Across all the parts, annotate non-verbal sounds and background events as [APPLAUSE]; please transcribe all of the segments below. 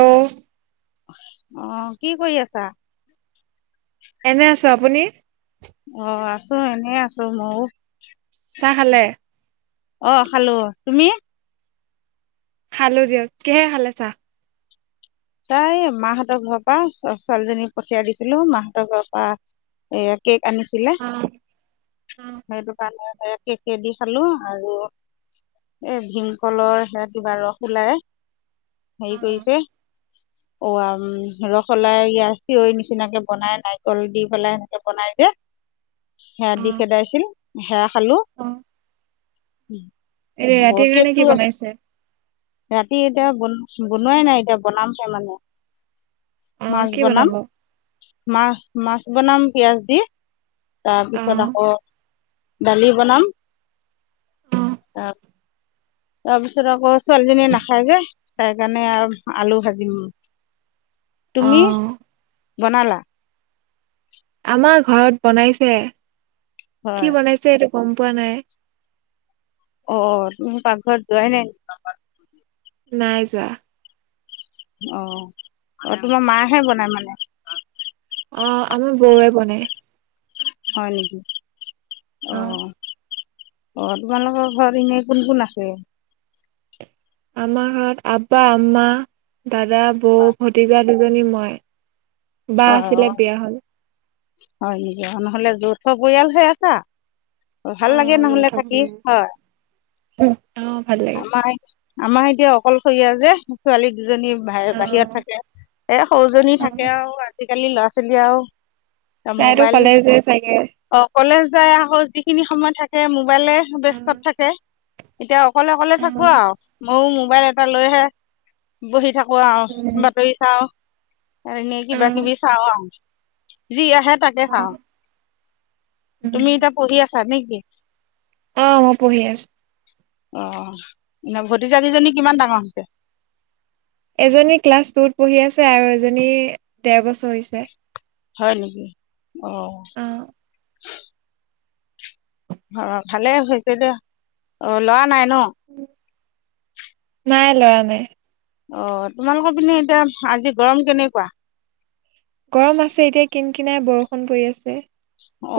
অ অ কি কৰি আছা? এনে আছো আপুনি। অ আছো এনে আছো ময়ো। চাহ খালে অ খালো। তুমি খালো দিয়ক। কিহে খালে চা? তাই মাহঁতৰ ঘৰৰ পৰা ছো ছোৱালীজনী পঠিয়াই দিছিলো মাহঁতৰ ঘৰৰ পৰা এয়া কেক আনিছিলে সেইটো কাৰণে এ কেকেদি খালো আৰু এ ভীমকলৰ সে ৰস ওলাই সেই কৰিছে অ আম ৰস ওলাই ই চেয়ৈৰ নিচিনাকে বনাই নাৰিকল দি পেলাই সেনেকে বনাই যে সেয়া দি খেদাইছিল সেয়া খালো উম এ ৰাতিৰ কাৰণে কি বনাইছে? ৰাতি এতিয়া বন বনোৱাই নাই এতিয়া বনাম হে মানে। অ মাছ কি বনাম বনাব মাছ মাছ বনাম পিয়াজ দি অ তাৰপিছত আকৌ দালি বনাম তাৰপিছত আকৌ ছোৱালীজনীয়ে নাখায় যে তাই কাৰণে আৰু আলু ভাজিম। অ তুমি বনালা? আমাৰ ঘৰত বনাইছে। কি হয় বনাইছে গম পোৱা নাই। অ তুমি পাকঘৰত যোৱাই নাই নাই যোৱা অ অ তোমাৰ মাইহে বনাই মানে অ আমাৰ বৌৱে বনাই হয় নেকি অ অহ অ তোমালোকৰ ঘৰত এনে কোন কোন আছে? আমাৰ ঘৰত আব্বা আম্মা দাদা, বৌ, ভতিজা দুজনী মই। বা হয় হয়, আছিলে বিয়া হল অ হয় নেকি, নহ'লে য'ত থ পৰিয়াল হৈ আছা। ভাল অ লাগে নহ'লে যৌথ থাকি পৰিয়াল হয়। অ ভাল লাগে আমাৰ আমাৰ এতিয়া অকলশৰীয়া যে, ছোৱালী দুজনী বা বাহিৰত থাকে, এ সৰুজনী অ থাকে আৰু আজিকালি ল'ৰা ছোৱালীয়ে আও তাইটো কলেজে যায়গে। [UNINTELLIGIBLE] যিখিনি সময় থাকে, মোক মোবাইলে উম ব্যস্তত থাকে। এতিয়া অকলে- অকলে থাকোঁ‌ উম আৰু। ময়ো মোবাইল এটা লৈহে, বহি থাকো। কোৱা আৰু উম বাতৰি চাওঁ। [UNINTELLIGIBLE] টিভি চাওঁ আৰু। যি আহে তাকে চাওঁ, উম। তুমি এতিয়া পঢ়ি আছ [UNINTELLIGIBLE] অ', মই পঢ়ি আছোঁ। অ', এনে ভতিজা দুজনী কিমান ডাঙৰ হৈছে। এজনী ক্লাছ টুত পঢ়ি আছে আৰু এজনী দেৰ বছৰ হৈছে। হয় নেকি। অ' অ' ভালে হৈছে দে, অ' ল'ৰা নাই। ন। নাই ল'ৰা নাই। অ' তোমালোকৰ পিনে এতিয়া আজি গৰম কেনেকুৱা। গৰম আছে। এতিয়া কিন কিনাই বৰষুণ পৰি আছে।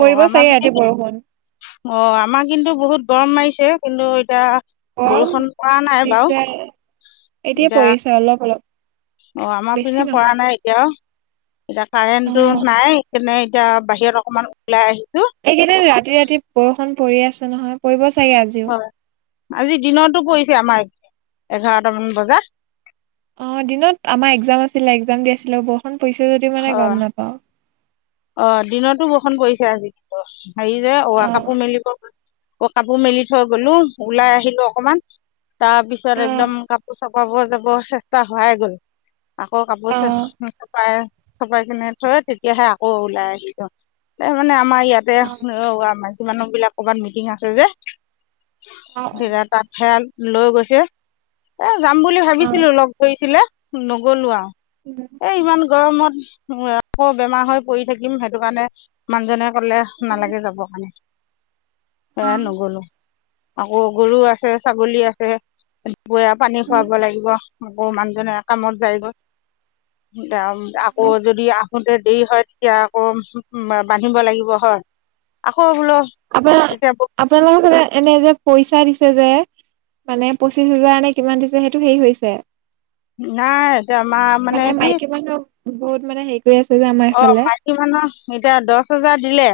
অ', আমাৰ চাগে ৰাতি পিনে কি, বৰষুণ অ' আমাৰ কিন্তু বহুত গৰম মাৰি। ছে, কিন্তু এতিয়া অ' বৰষুণ পৰা নাই বাৰু দিছে এতিয়া পৰিছে, অলপ-অলপ। অ' আমাৰ পিনে পৰা নাই এতিয়াও। এতিয়া অ কাৰেণ্টটো নাই সেইকাৰনে এতিয়া বাহিৰত অকমান ওলাই আহি। এইকেইদিন ৰাতি ৰাতি বৰষুণ। পৰি আছে নহয় পৰিব। চাগে আজিও হয় আজি দিনতো কৰিছে আমাৰ এঘাৰটামান বজাত। অহ, দিনত আমাৰ এক্সাম আছিলে এক্সাম দি আছিলে বৰষুণ পৰিছে যদি মানে গম নাপাওঁ। অ' দিনতো বৰষুন পৰিছে আজি। হেৰি যে অ' আ কাপোৰ মেলিব গল অহ, আকৌ কাপোৰ মেলি থৈ গলো ওলাই আহিলো অকমান তাৰ পিছত একদম কাপোৰ চপাব যাব চেষ্টা হোৱাই গ'ল আকৌ কাপোৰ চপাই- চপাই কিনে থৈ তেতিয়াহে আও আকৌ ওলাই আহিলো এ' মানে আমাৰ ইয়াতে অ' আমাৰ মানুহ বিলাক ক'বাত মিটিং আছে যে বিৰাটা খেল। লৈ গৈছে, এ' যাম বুলি ভাবিছিলো লগ ধৰিছিলে নগলো আও। এ 'ইমান গৰমত উহ, আকৌ বেমাৰ হৈ পৰি থাকিম সেইটো কাৰণে মানুহজনে কলে উম, নালাগে যাব কাৰনে। এ 'নগলো আকৌ গৰু আছে, ছাগলী আছে বৈয়া পানী উম। খোৱাব লাগিব। আকৌ মানুহজনে কামত যায়গৈ। [UNINTELLIGIBLE] আকৌ যদি আহ। আহোতে দেৰি হয় এতিয়া আকৌ বান্ধিব লাগিব হয়। বোলো আপোন- তেতিয়া আপোনালোকৰ ফালে এনেই যে পইচা দিছে যে মানে পঁচিশ হোজাৰ নে কিমান দিছে সেইটো হেৰি হৈছে? নাই এতিয়া আমাৰ মানে কি গোট মানে সেই অহ, মাইকী মানুহ এতিয়া দছহেজাৰ দিলে।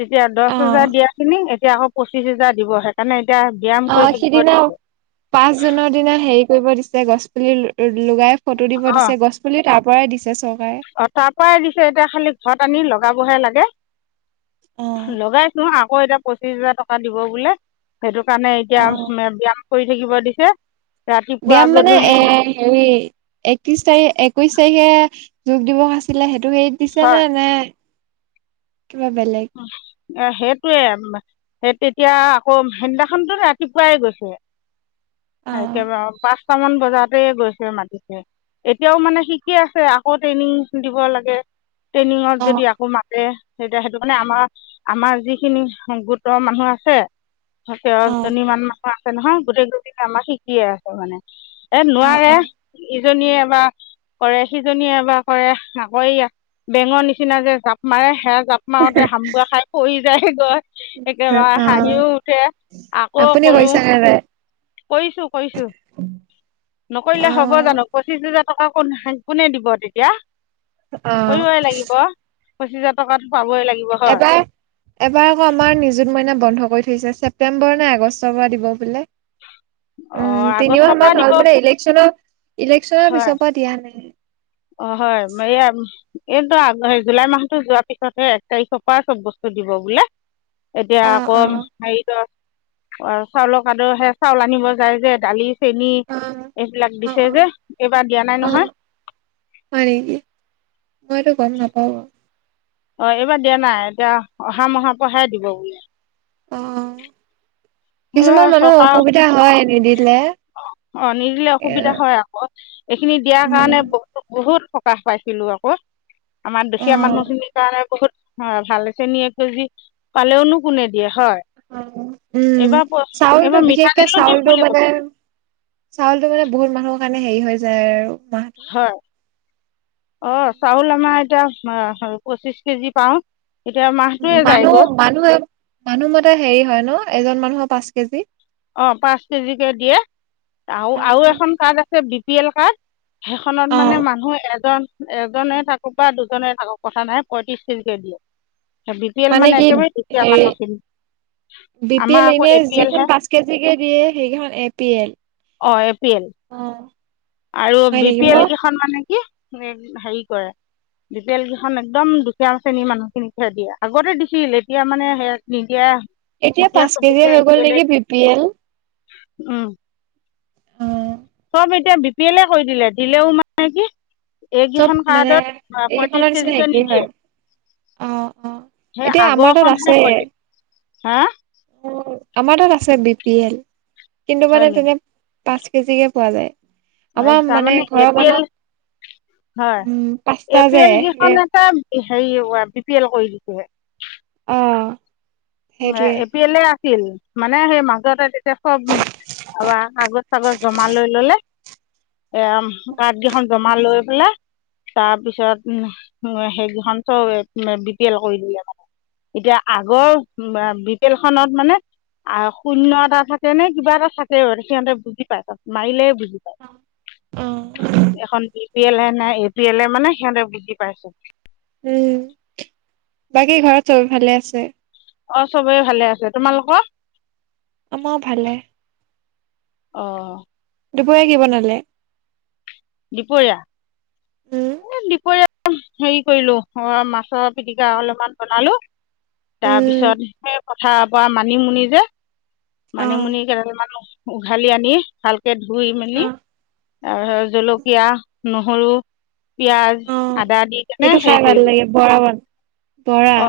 তেতিয়া দছ অ হেজাৰ দিয়াখিনিক এতিয়া আকৌ পঁচিছ হাজাৰ দিব সেইকাৰণে এতিয়া ব্যায়াম কৰি অহ থাকিব সিদিনা দিছে পাঁচ জুনৰ দিনা হেৰি কৰিব দিছে গছ পুলি লগাই। ফটো দিব দিছে গছ পুলি পৰাই দিছ অ তাৰ পৰাই দিছে এতিয়া খালি ঘৰত আনি লগা লগা বহে লাগে অ লগাই আছো আকৌ এতিয়া পঁচিশ হাজাৰ টকা দিব বোলে সেইটো কাৰণে এতিয়া উম ব্যয়াম চিয়াম কৰি থাকিব দিছে ৰাতিপুৱা ব্যয়ায়াম মানে এ গধূলি হেৰি একত্ৰিশ তাৰিখ একৈশ তাৰিখে যোগ দিৱস আছিলে সে ত সেইত দিছে হয় নে নে কিবা বেলেগ এ সেইটোৱে সেই তেতিয়া আকৌ সিদিনাখনতো ৰাতিপুৱাই গৈছে অ একেবাৰে পাঁচ টামান বজাতে গৈছে মাতিছে এতিয়াও মানে শিকি আছে আকৌ ট্ৰেইনিং দিব লাগে ট্ৰেইনিঙত অ যদি আকৌ মাতে সেইটিয়া সেইটোক মানে আমাৰ আমাৰ যিখিনি গোটৰ মানুহ আছে থাকে অ দহজনী মান মানুহ আছে নহয় গোটেই কিজনীয়ে আমাৰ শিকিয়ে আছে মানে এ অ নোৱাৰে অ ইজনীয়ে এবাৰ কৰে সিজনীয়ে এবাৰ কৰে আকৌ বেঙৰ নিচিনা যে জাপ মাৰে সেয়া মাওঁতে হাম গুৱা খাই পৰি যায় গৈ একেবাৰে অ হাঁহিও উঠে আকৌ আপুনি কৰো কৰিছে নে নাই কৰিছো কৰিছো নকৰিলে অ হব জানো পঁচিছ হাজাৰ টকা ক কোনে দিব তেতিয়া অ কৰিবই লাগিব পঁচিছ হাজাৰ টকাৰ এবাৰ এবাৰ আকৌ আমাৰ নিযুত মইনা বন্ধ থৈছে ছেপ্তেম্বৰ নাই আগষ্টৰ পৰা দিব বোলে উম অঁ আগষ্টৰ তিনিমাহ পৰা মান দিব হ'ল মানে ইলেকশনৰ ইলেকশ্যনৰ পিছৰ পৰা দিয়া নাই অ হয় মই এইটো জুলাই মাহতো যোৱাৰ পিছতহে এক তাৰিখৰ পৰা চব বস্তু দিব বোলে। এতিয়া অ আকৌ অ হেৰিত চাউলৰ কাদ সে চাউল আনিব যায় যে দালি চেনী অ এইবিলাক অ দিছে যে অ এইবাৰ দিয়া নাই অ নহয়। হয় নেকি। মই টো গম নাপাওঁ। [UNINTELLIGIBLE] অ এইবাৰ দিয়া নাই। এতিয়া অহা অহা মাহৰ পৰাহে দিব বোলে। আহ। কিছুমান মানুহৰ অসুবিধা হয়। কে ডি কেদিত অ অ নিদিলে অসুবিধা হয়। আকৌ এইখিনি দিয়াৰ উম কাৰণে বহ বহুত সকাহ পাইছিলো আকৌ। আমাৰ অ দুখীয়া মানুহখিনিৰ কাৰণে বহুত হয়। ভাল হৈছে নেকি এক কেজি পালেওনো কোনে দিয়ে। হয় অ উম। এইবাৰ চাউলটো এইবাৰ বিশেষকে মিঠাতেলো দিম চাউলটো বুলি মানে কৈছে চাউলতটো মানে বহুত মানুহৰ কাৰণে হেৰি হৈ যায় আৰু। মাহটো হয়। অ চাউল আমাৰ এতিয়া পঁচিশ কেজি পাওঁ। এতিয়া মাহটোৱে মানুহ যায়গৈ মানুহে মানুহ মতে হেৰি হয় ন? এজন মানুহৰ পাঁচ কেজি। অ পাঁচ কেজিকে দিয়ে আৰু আৰু এখন কাৰ্ড আছে বিয়েল কাৰ্ড। সেইখনত অ মানে মানুহ এজন এজনে থাকো বা দুজনেই থাকো কথা নাই পঁয়ত্ৰিশ কেজিকে দিয়ে। বি পি এল মানে একেবাৰে দুপ হেৰি মানুহখিনি। বি পি এল আমাৰ আকৌ এনে এ পি এল যিখন হে। পাঁচ কেজিকে দিয়ে সেইকেইখন এ পি এল। অঁ এ পি এল অ অ আৰু হয় বি নেকি পি এল মই কেইখন মানে কি হেৰি কৰে বি পি এল কেইখন একদম দুখীয়া শ্ৰেণীৰ মানুহ খিনিকহে দিয়ে। আগতে দিছিল এতিয়া মানে স নিদিয়াই এতিয়া পাঁচ কেজি হৈ গ'ল নেকি বি পি এল? হ চব এতিয়া বি পি এলে কৰি দিলে দিলেও মানে কি চব এইকেইখন মানে কাৰ্ডত পঁয়ত্ৰিছ এইখনৰ নিচিনা কেজিকে একেই হয়। নিদিয়ে অ অ। সেই এতিয়া আমাৰ তাত আগৰখনহে আছে। পঁয়ত্ৰিছ হা আমাৰ তাত আছে বি বিয়েৰ। কিন্তু হয় মানে নেকি তেনে পাঁচ কেজিকে পোৱা যায়। আমাৰ মানে তাৰমানে এ ঘৰৰ পি এল মানুহক হয় উম এ পাঁচটা পি যে এল কেইখন সেই এটা--্। হেৰি বি পি এল কৰি দিছে। অহ। এ পি এলে এ আছিল। মানে সেই মাজতে। চব আ আগত চাগত জমা লৈ ললে। এ কাৰ্ড কেইখন জমা লৈ পেলাই তাৰপিছত সেইকেইখন চব বি পি এল কৰি দিলে মানে--্ এতিয়া আগৰ। বি পি এল খনত মানে আহ শূন্য এটা থাকে নে কিবা এটা থাকে সিহঁতে বুজি পায় মাৰিলে বুজি পায়। উম। এখন বি পি এল হে নে এ পি এল এ মানে সিহঁতে বুজি পাই। উম বাকী ঘৰত চব ভালে আছে? অ চবেই ভালে আছে তোমালোকৰ? আমাৰ ভালে। অহ। দুপৰীয়া কি বনালে। দুপৰীয়া উম দুপৰীয়া। হেৰি কৰিলো, মাছৰ পিটিকা অলপমান বনালো উম তাৰপিছত সেই পথাৰৰ পৰা মানিমুনি যে অ মানিমুনি কেইটালমান উঘালি আনি ভাল। এ ধুই অ মেলি। আৰু জলকীয়া। তিয়হ, নহৰু, পিয়াজঁ। অ সেইটো খাই ভাল লাগে, পুৰা ভাল। অ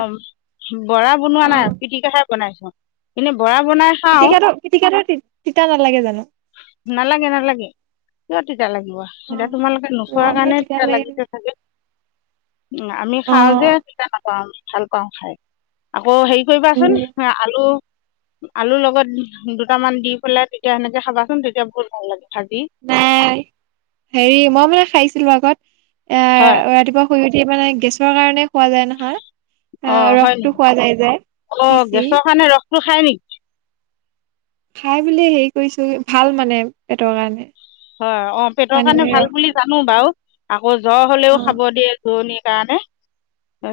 বৰা বনোৱা অ নাই, পিটিকা খাই বনাইছো এনে। বৰা বনাই খাও, পিটিকাটো পিটিকাটো তিতা নালাগে জানো নালাগে নালাগে। কি? তিতা লাগিব, অ এতিয়া তোমালোকে মই নোখোৱা বোলো কাৰণে তিতা লাগে নেকি লাগিছে চাগে, উন আমি অ খাও যে তিতা ন--্ ভাল পাওঁ খাই, আ। অ, হেৰি কৰিবাচোন উম আলু। আলু লগত দুটামান দি পেলাই তেতিয়া সেনেকে খাবাচোন তেতিয়া বহুত ভাল লাগে। ভাজি নাই, হেৰি মই মানে খাইছিলো আগত এ হয় ৰাতিপুৱা শুই। এয়া মানে গেছৰ কাৰণে। খোৱা যায় নহয়, অঁ আহ হয় ৰসটো নেকি খোৱা যায় যায়, পিচি। ৰ খায় নিক। খাই ব হেৰি কৰিছো ভাল মানে পেটৰ কাৰণে। হয় অ' পেটৰ কাৰণে মানিমুনি ভাল ৰস বুলি জানো বাৰু। আকৌ জ্বৰ অ হলেও খাব দিয়ে জূুৰণি। কাৰানে।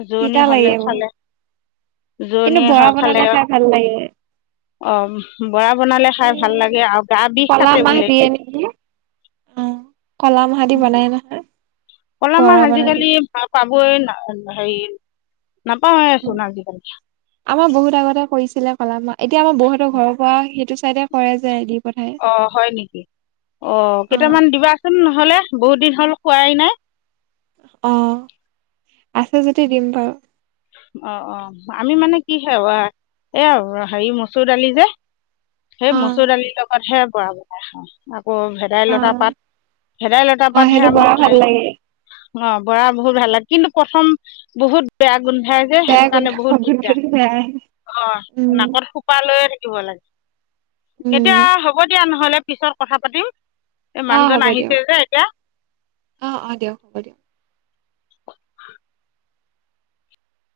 জোৰণি তিতা লাগে হলেও বহুত খালে, কিন্তু জোৰণীয়ে বৰা হয় খালে, বনালে খাই ভাল লাগে অ' বৰা বনালে খাই ভাল এই লাগে আৰু গা বিষ কলা কাটে মাহ বোলে। দিয়ে নেকি অ' কল মাহদি বনাই নহয়। কলা বৰা মাহ বনাই আজিকালি পাবই ন হেৰি। নাপাওঁৱেচোন আজিকালি আমাৰ বহুত আগতে কৰিছিলে। পাল। এতিয়া আমাৰ বৌহতঁ‌ৰ পৰা সেইটো। কৰাই যায় দিপ। অ' হয় নেকি? অ' কেইটামান দিবাচোন নহয়। হ'লে বহুত দিন হ'ল খোৱাই নাই। অ', আছে যদি দিম বাৰু। অ', অ' আমি মানে কি হয়ে, এয়া হেৰি মচুৰ দালি যে, সেই অ মচুৰ দালিৰ লগতহে বৰা বনাই খা। অ' ভেদাইলতা অ', পাত ভেদাইলতা পাত, সেইটো সেয়া বৰ মোৰ ভাল খাই লাগে অ' বৰা বহুত ভাল লাগে কিন্তু প্ৰথম। বহুত বেয়া। গোন্ধাই যে বেয়া সেইটো গোন্ধ কাৰণে বহুত গোন্ধটো দিগদাৰ, বেয়াই অ' উম নাকত সোপা লৈয়ে থাকিব লাগে। এতিয়া হ'ব দিয়া নহ'লে। পিছত কথা পাতিম। এই আহ মানুহজন হ'ব আহিছে দিয়ক, যে এতিয়া অ' অ' দিয়ক হ'ব দিয়ক।